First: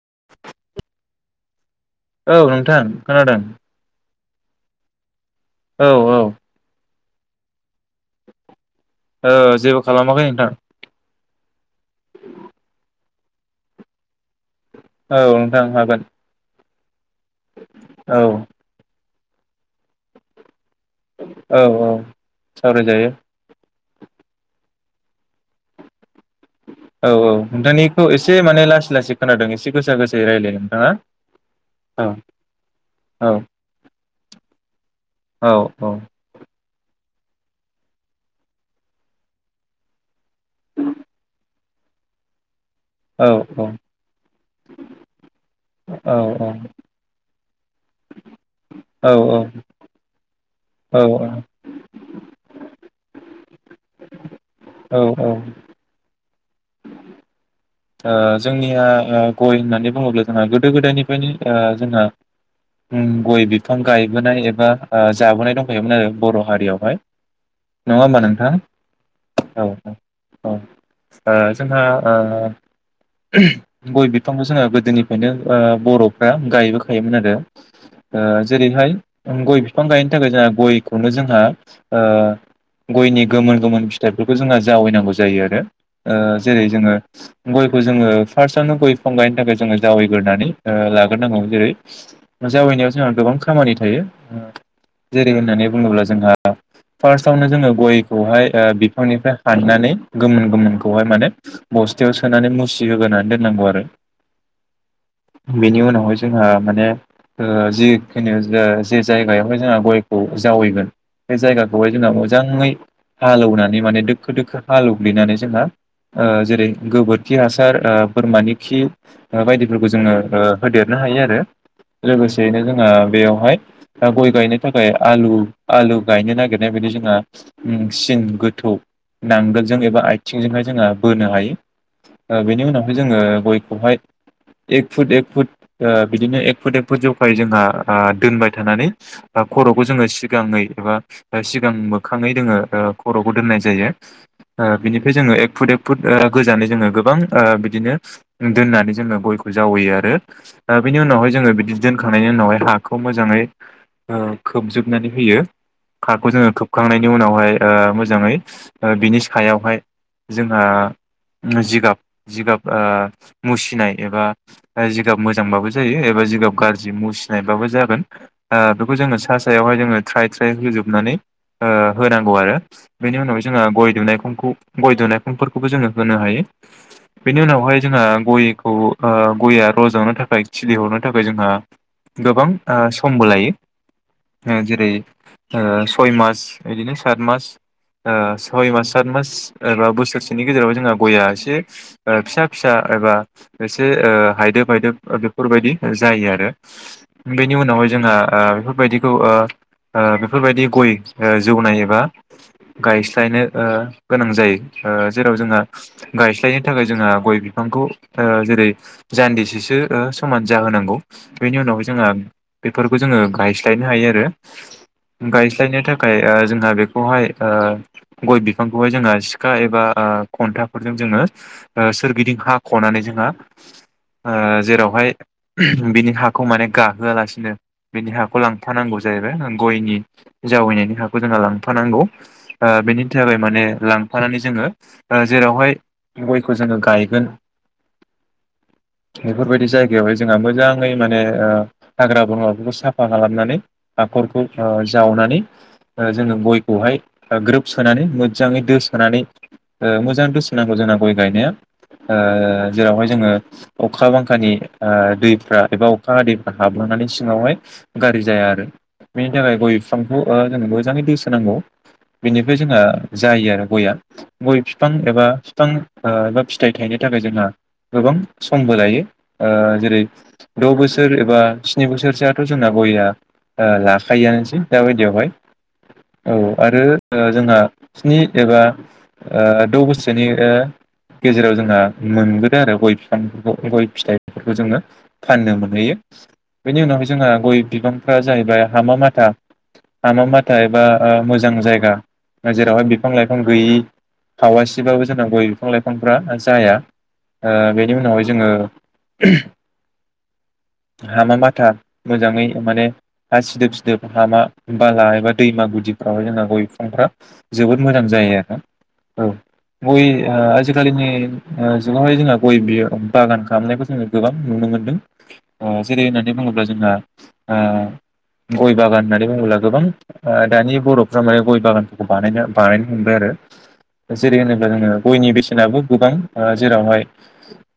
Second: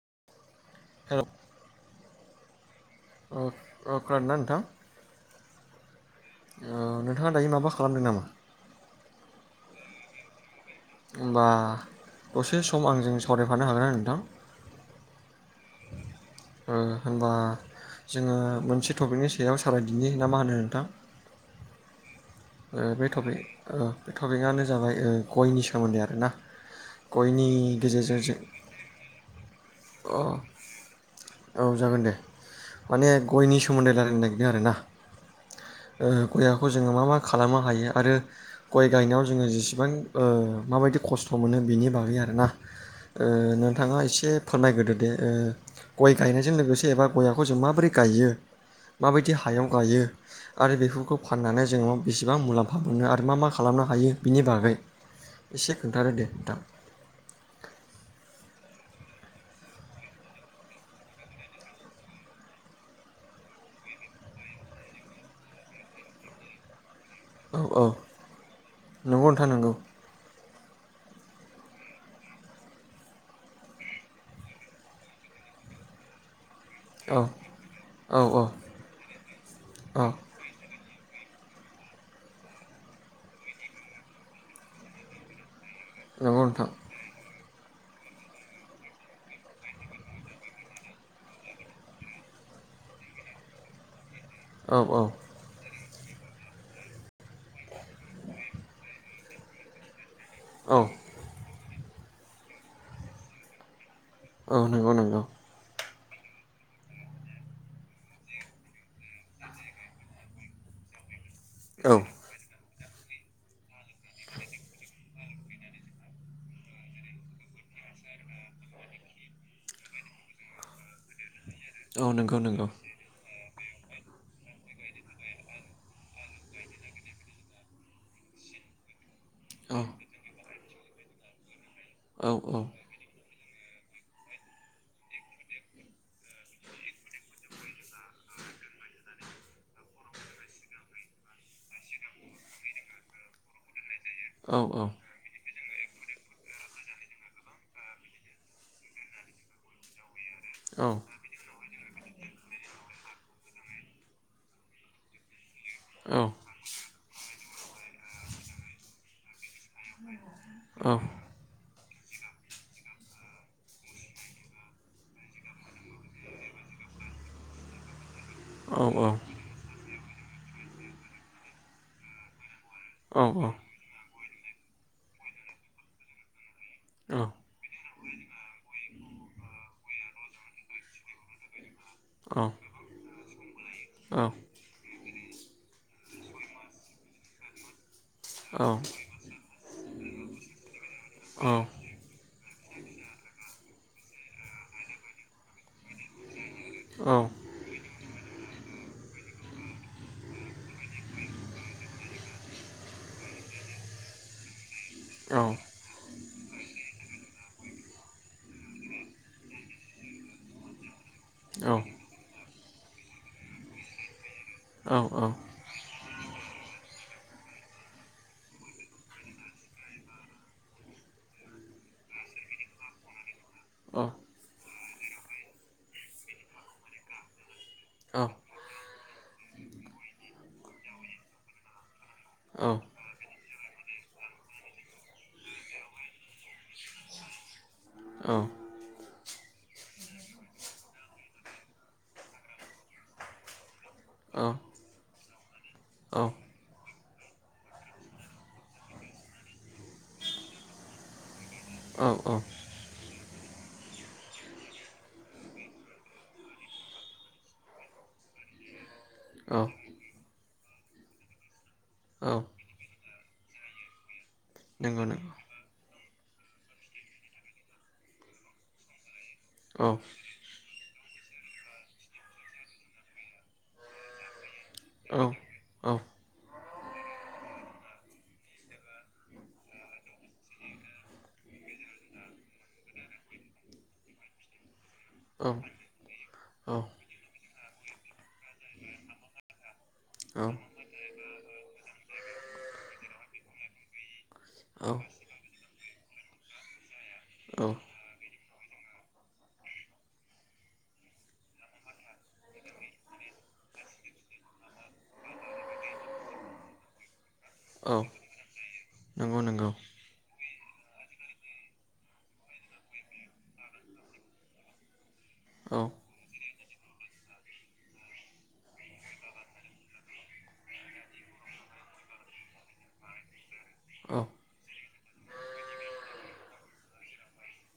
[inaudible] औ औ नोंथां खोनादों खोनादों ना नोंथां? औ औ ओ नोंथाङा दायो माबा खालामदों नामा? ओ जेबो खालामाखै नोंथां। होमबा दसे सम आंजों सावरायफानो हागोन ना नोंथां? औ नोंथां हागोन ओ होनबा औ जोङो मोनसे टपिकनि सायाव सावराय दिनि ना मा होनो नोंथां औ औ ओ बे सावरायजायो टपिक ओ टपिकआनो जाबाय ओ गय सोमोन्दै आरो ना। औ औ गयनि नोंथांनिखौ गेजेरजों एसे जों माने लासै लासै खोनादों एसे गोसा अ गोसायै रायलाय नोंथाङा औ जागोन दे माने औ गयनि सोमोन्दैनो रायलायनो नागिरदों आरोना। औ ओ गया खौ जोङो मा मा खालामनो हायो आरो गय गायनायाव जोङो जेसेबां ओ माबायदि खस्थ' मोनो बिनि बागै आरो ना ओ औ औ नोंथाङा एसे फोरमायग्रोदो दे ओ गय औ गायनायजों लोगोसे एबा गयाव गयजों मा बोरै गायो औ माबायदि हायाव गायो। आरो औ बेफोरखौ फाननानै जोङो बेसेबां मुलाम्फा मोनो आरो मा मा। खालामनो हायो बिनि बागै औ औ ओ एसे खोन्थादो दे नोंथां। जोंनिया गय होननानै बुङोब्ला जोंहा गोदो गोदायनिफ्रायनो जोंहा गय बिफां गायबोनाय एबा जाबोनाय दंखायोमोन आरो बर' हारियावहाय औ औ नङा होमबा नोंथां नंगौ नोंथां औ नंगौ औ औ। जोंहा गय बिफांखो जोङो गोदोनिफ्रायनो बर'फ्रा गायबोखायोमोन औ आरो औ औ जेरैहाय गय बिफां औ गायनो थाखाय जोंहा गय खौनो जोंहा गयनि गोमोन गोमोन फिथाइफोरखौ जोंहा जावायनांगौ जायो आरो। नंगौ जेरै नोंथां जोङो गयखौ जोङो फार्स्टआवनो गय बिफां गायनो थाखाय जोङो जावैग्रोनानै लाग्रोनांगौ जेरै जावैनायाव जोंहा गोबां खामानि थायो। औ औ जेरै होननानै बुङोब्ला जोंहा फार्स्टआवनो जोङो गयखौहाय बिफांनिफ्राय हाननानै गोमोन औ गोमोनखौहाय माने बसथायाव सोनानै मुसि होग्रोनानै दोननांगौ आरो। औ नंगौ नंगौ। बेनि उनावहाय जोंहा माने जिखिनु जे जायगायावहाय जोंहा गयखौ जावैगोन बे जायगाखौहाय औ जोंङो मोजाङै हालेवनानै माने दोखो दोखो हालेवग्लिनानै जोंहा जेरै गोबोरखि हासार बोरमानि खि बायदिफोरखौ जोङो होदेरनो हायो आरो। औ नंगौ लोगोसेयैनो नंगौ जोंहा बेयावहाय दा गय गायनो थाखाय आलु आलु गायनो नागिरनाय बायदि जोंहा सिं गोथौ नांगोलजों औ एबा आथिंजोंहाय जोंहा बोनो हायो। औ बेनि उनावहाय जोङो गय। खौहाय एक फुट एक फुट बिदिनो एक फुट एक फुट जखायै जोंहा दोनबाय थानानै खर'खौ जोङो सिगाङै एबा सिगां मोखाङै जोङो खर'खौ दोननाय जायो। बिनिफ्राय जोङो ए एक फुट एक फुट गोजानै जोङो गोबां बिदिनो दोननानै जोङो गयखौ जावैयो आरो दा बेनि उनावहाय जोङो बिदिनो दोनखांनायनि उनावहाय हाखौ मोजाङै खोबजोबनानै होयो हाखौ जोङो खोबखांनायनि उनावहाय मोजाङै बिनि सायाव बेवहाय जोंहा जिगाब जिगाब ओ मुसिनाय एबा जिगाब मोजांबाबो जायो एबा जिगाब गाज्रि मुसिनायबाबो जागोन। ओ बेखौ जोङो सा सायावहाय जोङो थ्राय थ्राय होजोबनानै ओ होनांगौ आरो बिनि उनावहाय जोंहा गय दुनायखं खौ गय दुनायखंफोरखौबो जोङो होनो हायो बिनि उनावहाय जोंहा गयखौ ओ गया रजनो थाखाय खिलि हरनो थाखाय जोंहा गोबां ओ समबो लायो ओ जेरै ओ सय मास इदिनो सात मास ओ सय मास सात मास एबा बोसोरसेनि गेजेराव जोंहा गया एसे ओ फिसा फिसा एबा एसे ओ हायदोब हायदोब ओ बेफोरबायदि जायो आरो औ बिनि उनावहाय जोंहा ओ बेफोरबायदिखौ ओ बेफोरबायदि गय ओ जौनाय एबा गायस्लायनो ओ गोनां जायो। ओ जेराव जोंहा गायस्लायनो थाखाय जोंहा गय बिफांखौ ओ जेरै जान्दिसेसो ओ समान जाहोनांगौ‌। बेनि उनावहाय जोंहा बेफोरखौ जोङो गायस्लायनो हायो आरो गायस्लायनो था खाय ओ जोंहा बेखौहाय ओ गय बिफांखौहाय जोंहा सिखा एबा खन्थाफोरजों जोङो ओ सोरगिदिं हाख'नानै जोंहा ओ जेराव हयाइ बिनि हाखौ माने गाहोआलासिनो बिनि हाखौ लांफानांगौ जाहैबाय ओ गयनि जावैनायनि हाखौ जोंङो लांफानांगौ ओ बिनि थाखाय माने लां फानानै जोङो ओ जेरावहाय गयखौ जोङो गायगोन औ बेफोरबायदि जायगायावहाय जोंहा मोजाङै माने ओ हाग्रा बंग्राफोरखौ साफा खालामनानै औ हाख'रखौ ओ जावनानै ओ जोङो गयखौहाय ओ ग्रोब सोनानै मोजाङै दोसोनानै ओ मोजां दोसो नांगौ जोंना गय गायनाया ओ औ जेरावहाय जोङो अखा बांखानि ओ दैफ्रा एबा अखा हादैफ्रा हाबलांनानै सिङावहाय गाज्रि जाया आरो बेनि थाखाय गय बिफांखौ ओ जों मोजाङै दोसोनांगौ बेनिफ्राय जोंहा जायो आरो गया गय बिफां नंगौ नंगौ एबा बिफां एबा फिथाइ थायनो थाखाय जोंहा गोबां समबो लायो ओ औ जेरै द' बोसोर एबा स्नि बोसोरसोआथ' जोंना गयआ ओ लाखायोआनोसै औ दाबायदियावहाय औ आरो जोंहा ओ स्नि एबा ओ द' बोसोरनि ओ गेजेराव जोंहा मोनबोदों आरो गय बिफांफोरखौ गय फिथाइफोरखौ जोङो फाननो मोनहैयो बेनि औ उनावहाय जोंहा गय बिफांफ्रा जाहैबाय हामा माथा हामा माथा एबा ओ मोजां जायगा जेरावहाय बिफां लाइफां गैयि औ हावासेबाबो जोंना गय बिफां लाइफांफ्रा जाया ओ बेनि उनावहाय जोङो हामा माथा मोजाङै माने हा सिदोब सिदोब हामा बाला एबा दैमा गुदिफ्रावहाय जोंना गय बिफांफ्रा जोबोद औ मोजां जायो आरोना औ गय नंगौ नंगौ ओ आजिखालिनि जुगावहाय जोंहा गय बियो बागान खालामनायखौ जोङो गोबां नुनो मोनदों औ अ जेरै होननानै बुङोब्ला जोंहा ओ गय बागान होननानै बुङोब्ला गोबां दानि बर'फ्रा माने गय बागानफोरखौ बानायनो बानायनो हमबाय आरो औ जेरै होनोब्ला जोङो गयनि बेसेनाबो गोबां ओ जेरावहाय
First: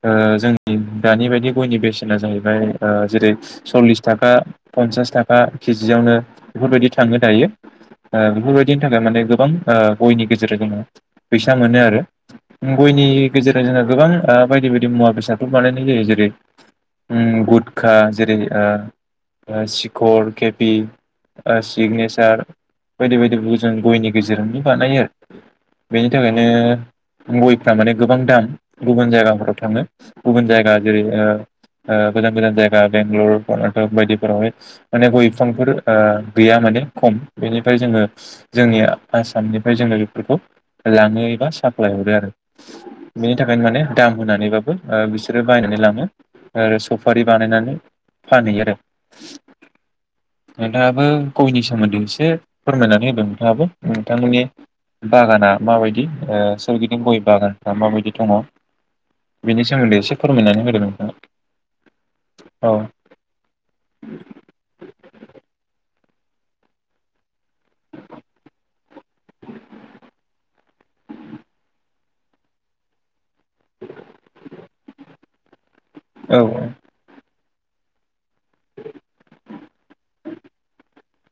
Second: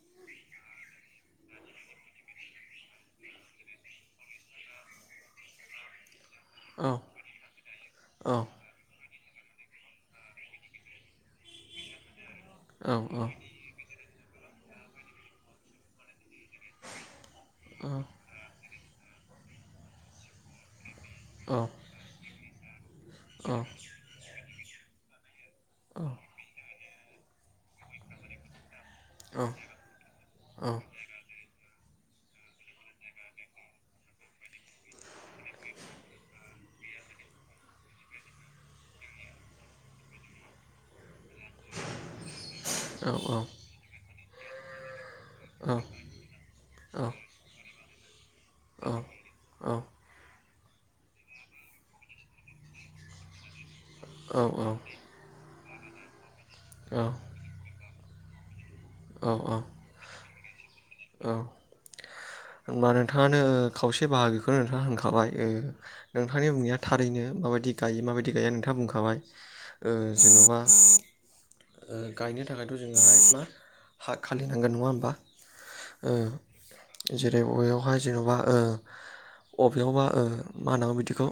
ओ जोंनि दानि बायदि गयनि बेसेना जाहैबाय ओ जेरै सल्लिस थाखा पन्सास थाखा केजियावनो औ बेफोरबायदि थांनो दायो ओ बेफोरबायदिनि थाखाय माने गोबां ओ गयनि गेजेर जोङो फैसा मोनो आरो औ गयनि गेजेराव जोंहा गोबां ओ बायदि बायदि मुवा बेसादफोर बानायनाय जायो जेरै ओम गुदखा जेरै ओ सिखर केपि ओ औ सिगनेचार बायदि बायदिखौ जों गयनि गेजेरावनो बानायो बेनि थाखायनो गयफ्रा माने गोबां दाम गुबुन जायगाफोराव थाङो गुबुन जायगा जेरै ओ ओ गोजान गोजान जायगा बेंगलर कर्नाटक बायदिफोरावहाय माने गय बिफांफोर ओ गैया माने खम बेनिफ्राय जोङो जोंनि आसामनिफ्राय जोङो फोरखौ लाङो एबा साप्लाय हरो आरो औ औ बेनि थाखायनो माने दाम होननानैबाबो ओ बि सोरो औ बायनानै लाङो आरो सफारि बानायनानै फानोहै आरो नोंथाङाबो गयनि सोमोन्दै एसे फोरमायनानै होदों नोंथाङाबो नोंथांमोननि बागाना माबायदि ओ सोरगिदिं गय बागानफ्रा माबायदि दङ' बेनि सोमोन्दै एसे फोरमायनानै होदों नोंथाङा औ होमबा नोंथाङानो खावसे बाहागोखौनो नोंथाङा होनखाबाय नोंथांनि बुंनाया थारैनो माबायदि गायो माबायदि गया नोंथाङा बुंखाबाय जेन'बा गायनो थाखायथ' जोङो हाय मा हा खालिनांगोन नङा होमबा औ जो जे बेवहाय जेन'बा अबेयावबा मा होनांगौ बिदिखौ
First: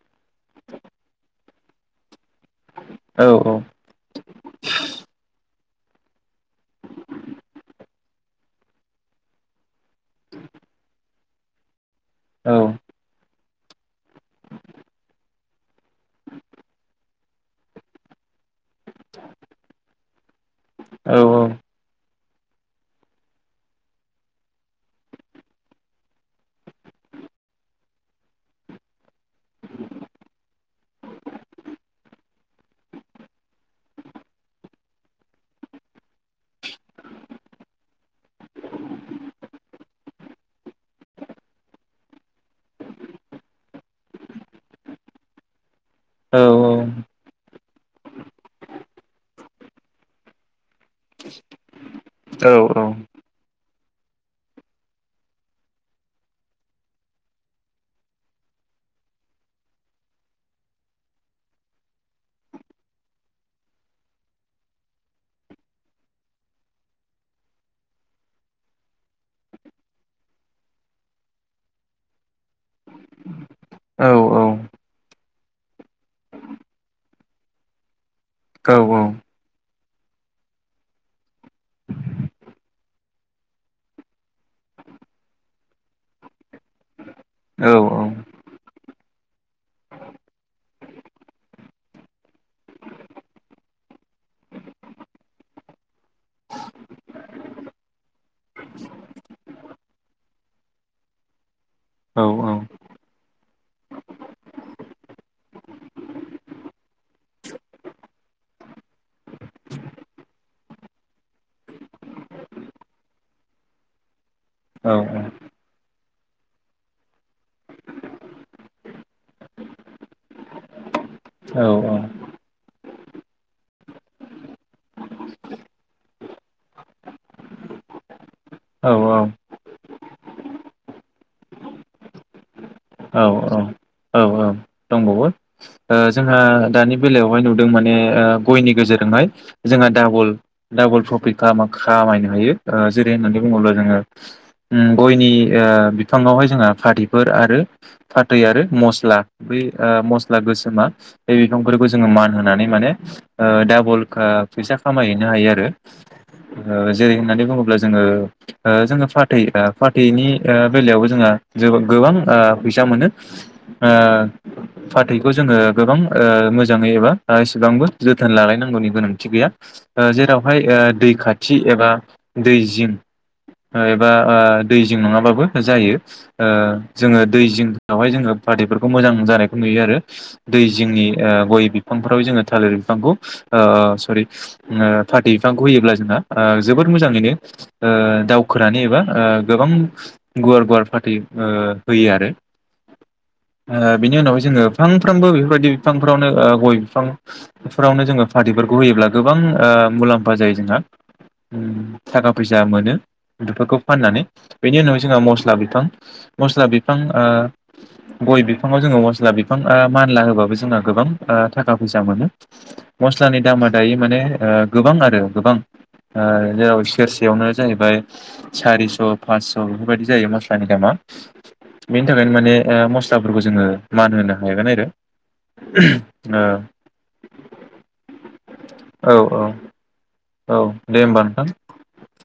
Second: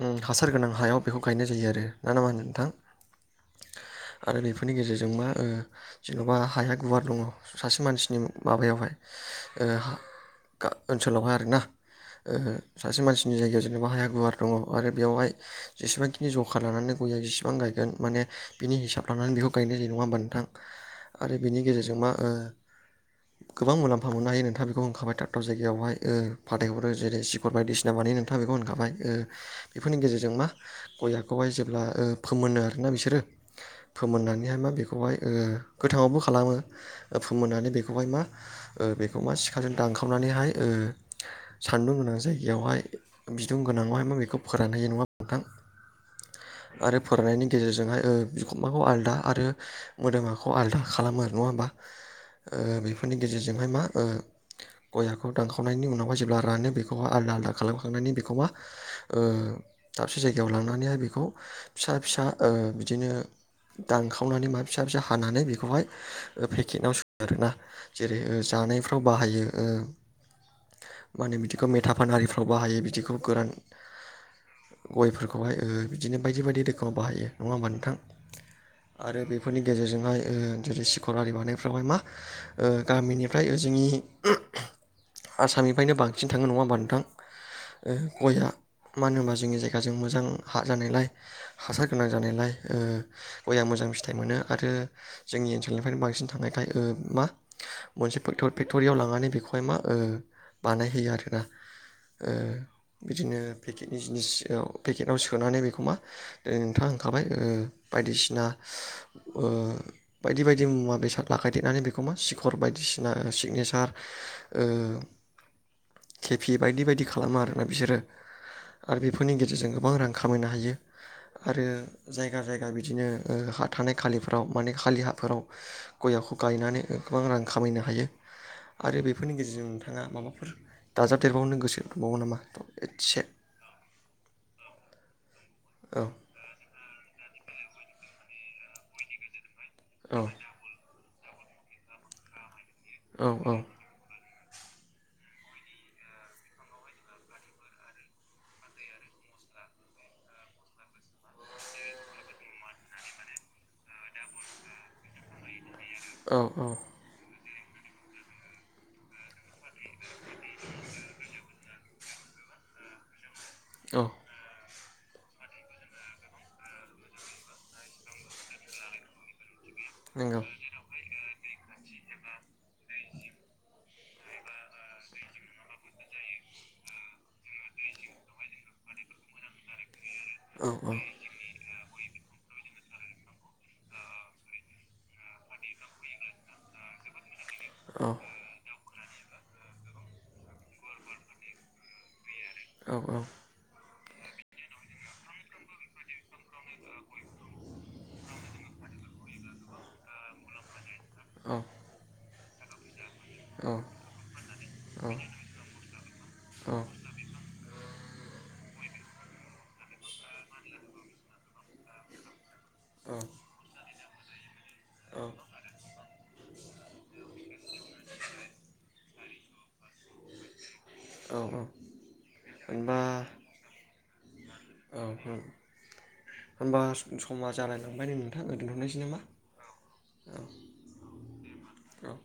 उम हासार गोनां हायाव बेखौ गायनाय जायो आरो ना नङा नोंथां औ आरो बेफोरनि गेजेरजों मा ओ जेन'बा हाया गुवार दङ सासे मानसिनि माबायावहाय ओनसोलावहाय आरोना ओहो औ सासे मानसिनि जायगाया जेनबा हाया गुवार दङ आरो बेवहाय जेबांखिनि जखा लानानै गया फां गायगोन माने बिनि हिसाब लानानै बेखौ गायनाय जायो नङा होमबा नोंथां औ आरो बिनि गेजेरजों मा ओं गोबां मुलाम्फा मोननो हायो नोंथां बेखौ होनखाबाय दा जायगायावहाय ओ फाथायहरो जेरै सिखर बायदिसिना बानायो नोंथाङा बेखौ होनखाबाय बेफोरनि गेजेरजों मा गयाखौहाय जेब्ला ओ फोमोनो आरो ना बिसोरो फोमोननानैहाय मा बेखौहाय ओ गोथाङावबो खालामो फोमोननानै बेखौहाय मा ओ बेखौ मा सिखाजों दानखा खावनानैहाय ओ सान्दुं गोनां जायगायावहाय बिदुं गोनांङावहाय मा बुङो बेखौ फोरानहैयो नङा नोंथां औ आरो फोराननायनि गेजेरजोंहाय ओं बिखुमाखौ आलदा आरो मोदोमाखौ आलदा खालामो आरो नङा होमबा औ ओ बेफोरनि गेजेरजोंहाय मा ओ गयाखौ दानखावनायनि उनावहाय जेब्ला रानो बेखौहाय आलदा आलदा खालामखांनानै बेखौहा ओ दाबसे जायगायाव लांनानैहाय बेखौ फिसा फिसा ओ बिदिनो दानखावनानै माबा फिसा फिसा हानानै बेखौहाय पेकेटाव जेरै जानायफ्राव बाहायो ओ मा होनो बिदिखौ मेथा फानारिफ्राव बाहायो बिदिखौ गोरान औ औ गयफोरखौहाय ओ बिदिनो बायदि बायदि रोखोमाव बाहायो नङा होमबा नोंथां आरो बेफोरनि गेजेरजोंहाय ओ जेरै सिखर आरि बानायफ्रावहाय मा ओ गामिनिफ्राय जोंनि आसामनिफ्रायनो बांसिन थाङो नङा होमबा नोंथां ओ गयआ मानो होनबा जोंनि जायगाजों मोजां हा जानायलाय हासार गोनां जानायलाय ओ गया मोजां फिथाइ मोनो आरो जोंनि ओनसोलनिफ्रायनो बांसिन थांनायखाय मा मोनसे फेक्ट'रियाव लांनानै बेखौ बेहाय मा ओ बानायहैयो आरोना ओ बिदिनो पेकेटनि जिनिसयाव पेकेटाव सोनानै बेखौ मा दिनै नोंथाङा होनखाबाय बायदिसिना ओ बायदि बायदि मुवा बेसाद लागायदेरनानै बेखौ मा सिखर बायदिसिना सिगनेसार ओ खेफि बायदि बायदि खालामो आरो बिसोरो आरो बेफोरनि गेजेरजों गोबां रां खामायनो हायो आरो जायगा जायगा बिदिनो ओ हा थानाय खालिफोराव माने खालि हाफोराव गयाखौ गायनानै गोबां रां खामायनो हायो आरो बे बेफोरनि गेजेरजों नोंथाङा माबाफोर दाजाबदेरबावनो गोसो दंबावो नामा एसे औ औ औ दंबावो ओ औ जोंहा दानि बेलायावहाय नुदों माने ओ गयनि गेजेरजोंहाय जोंहा औ डाबल डाबल फ्रफिट कामा खामायनो हायो ओ जेरै औ होननानै बुङोब्ला औ जोङो उम गयनि आ बिफांङावहाय जोंङो फाथैफोर आरो फाथै आरो मस्ला बै ओ मस्ला गोसो बे बिफांफोरखौ जोङो मान होनानै माने डाबलखा फैसा खामायहैनो हायो आरो। औ औ ओ जेरै होननानै बुङो ब्ला जोङो ओ जोङो फाथै ओ फा बेनि आ बेलायावबो जोंहा जोब गोबां ओ फैसा मोनो। ओ औ फाथै बेखौ जोङो गोबां मोजाङै एबा एसेबांबो जोथोन लालायनांगौनि गोनांथि गैया। नंगौ जेरावहाय दै खाथ थि एबा दै जिं एबा दै जिं नङाबाबो जायो जोङो दै जिंङावहाय जोङो फाथैफोरखौ मोजां जानायखौ नुयो आरो। दै औ औ जिंनि ओ गय बिफांफोराव जोङो थालिर बिफांखौ सरि फाथै बिफांखौ होयोब्ला जोंना जोबोर मोजाङैनो ओ औ दावखोनानै एबा ओ गोबां गुवार गुवार फाथै ओ होयो आरो। औ औ ओ बिनि उनावहाय जोङो फांफ्रोमबो बेफोरबायदि बिफांफोरावनो गय बिफांफोरावनो जोङो फाथैफोरखौ होयोब्ला गोबां मुलाम्फा जायो जोंहा। उम [unintelligible] फैसा मोनो औ बेफोरखौ फाननानै बेनि उनाव जोंहा मस्ला बिफां मस्ला बिफां ओ गय बिफाङाव जोङो मस्ला बि फां ओ मानला होबाबो जोंना गोबां थाखा फैसा मोनो मस्लानि दामा दायो माने गोबां आरो गोबां जेराव सेरसेयावनो जाहैबाय सारिस' फासस' बेफोरबायदि जायो मस्लानि दामा‌। औ औ बेनि थाखायनो माने होनबा मस्लाफोरखौ जोङो मान होनो। हागोन आरो औ ओ होनोमबा समा जालायलांबाय नै नोंथां दोनथनोसै औ नामा। औ दे होमबा नोंथां औ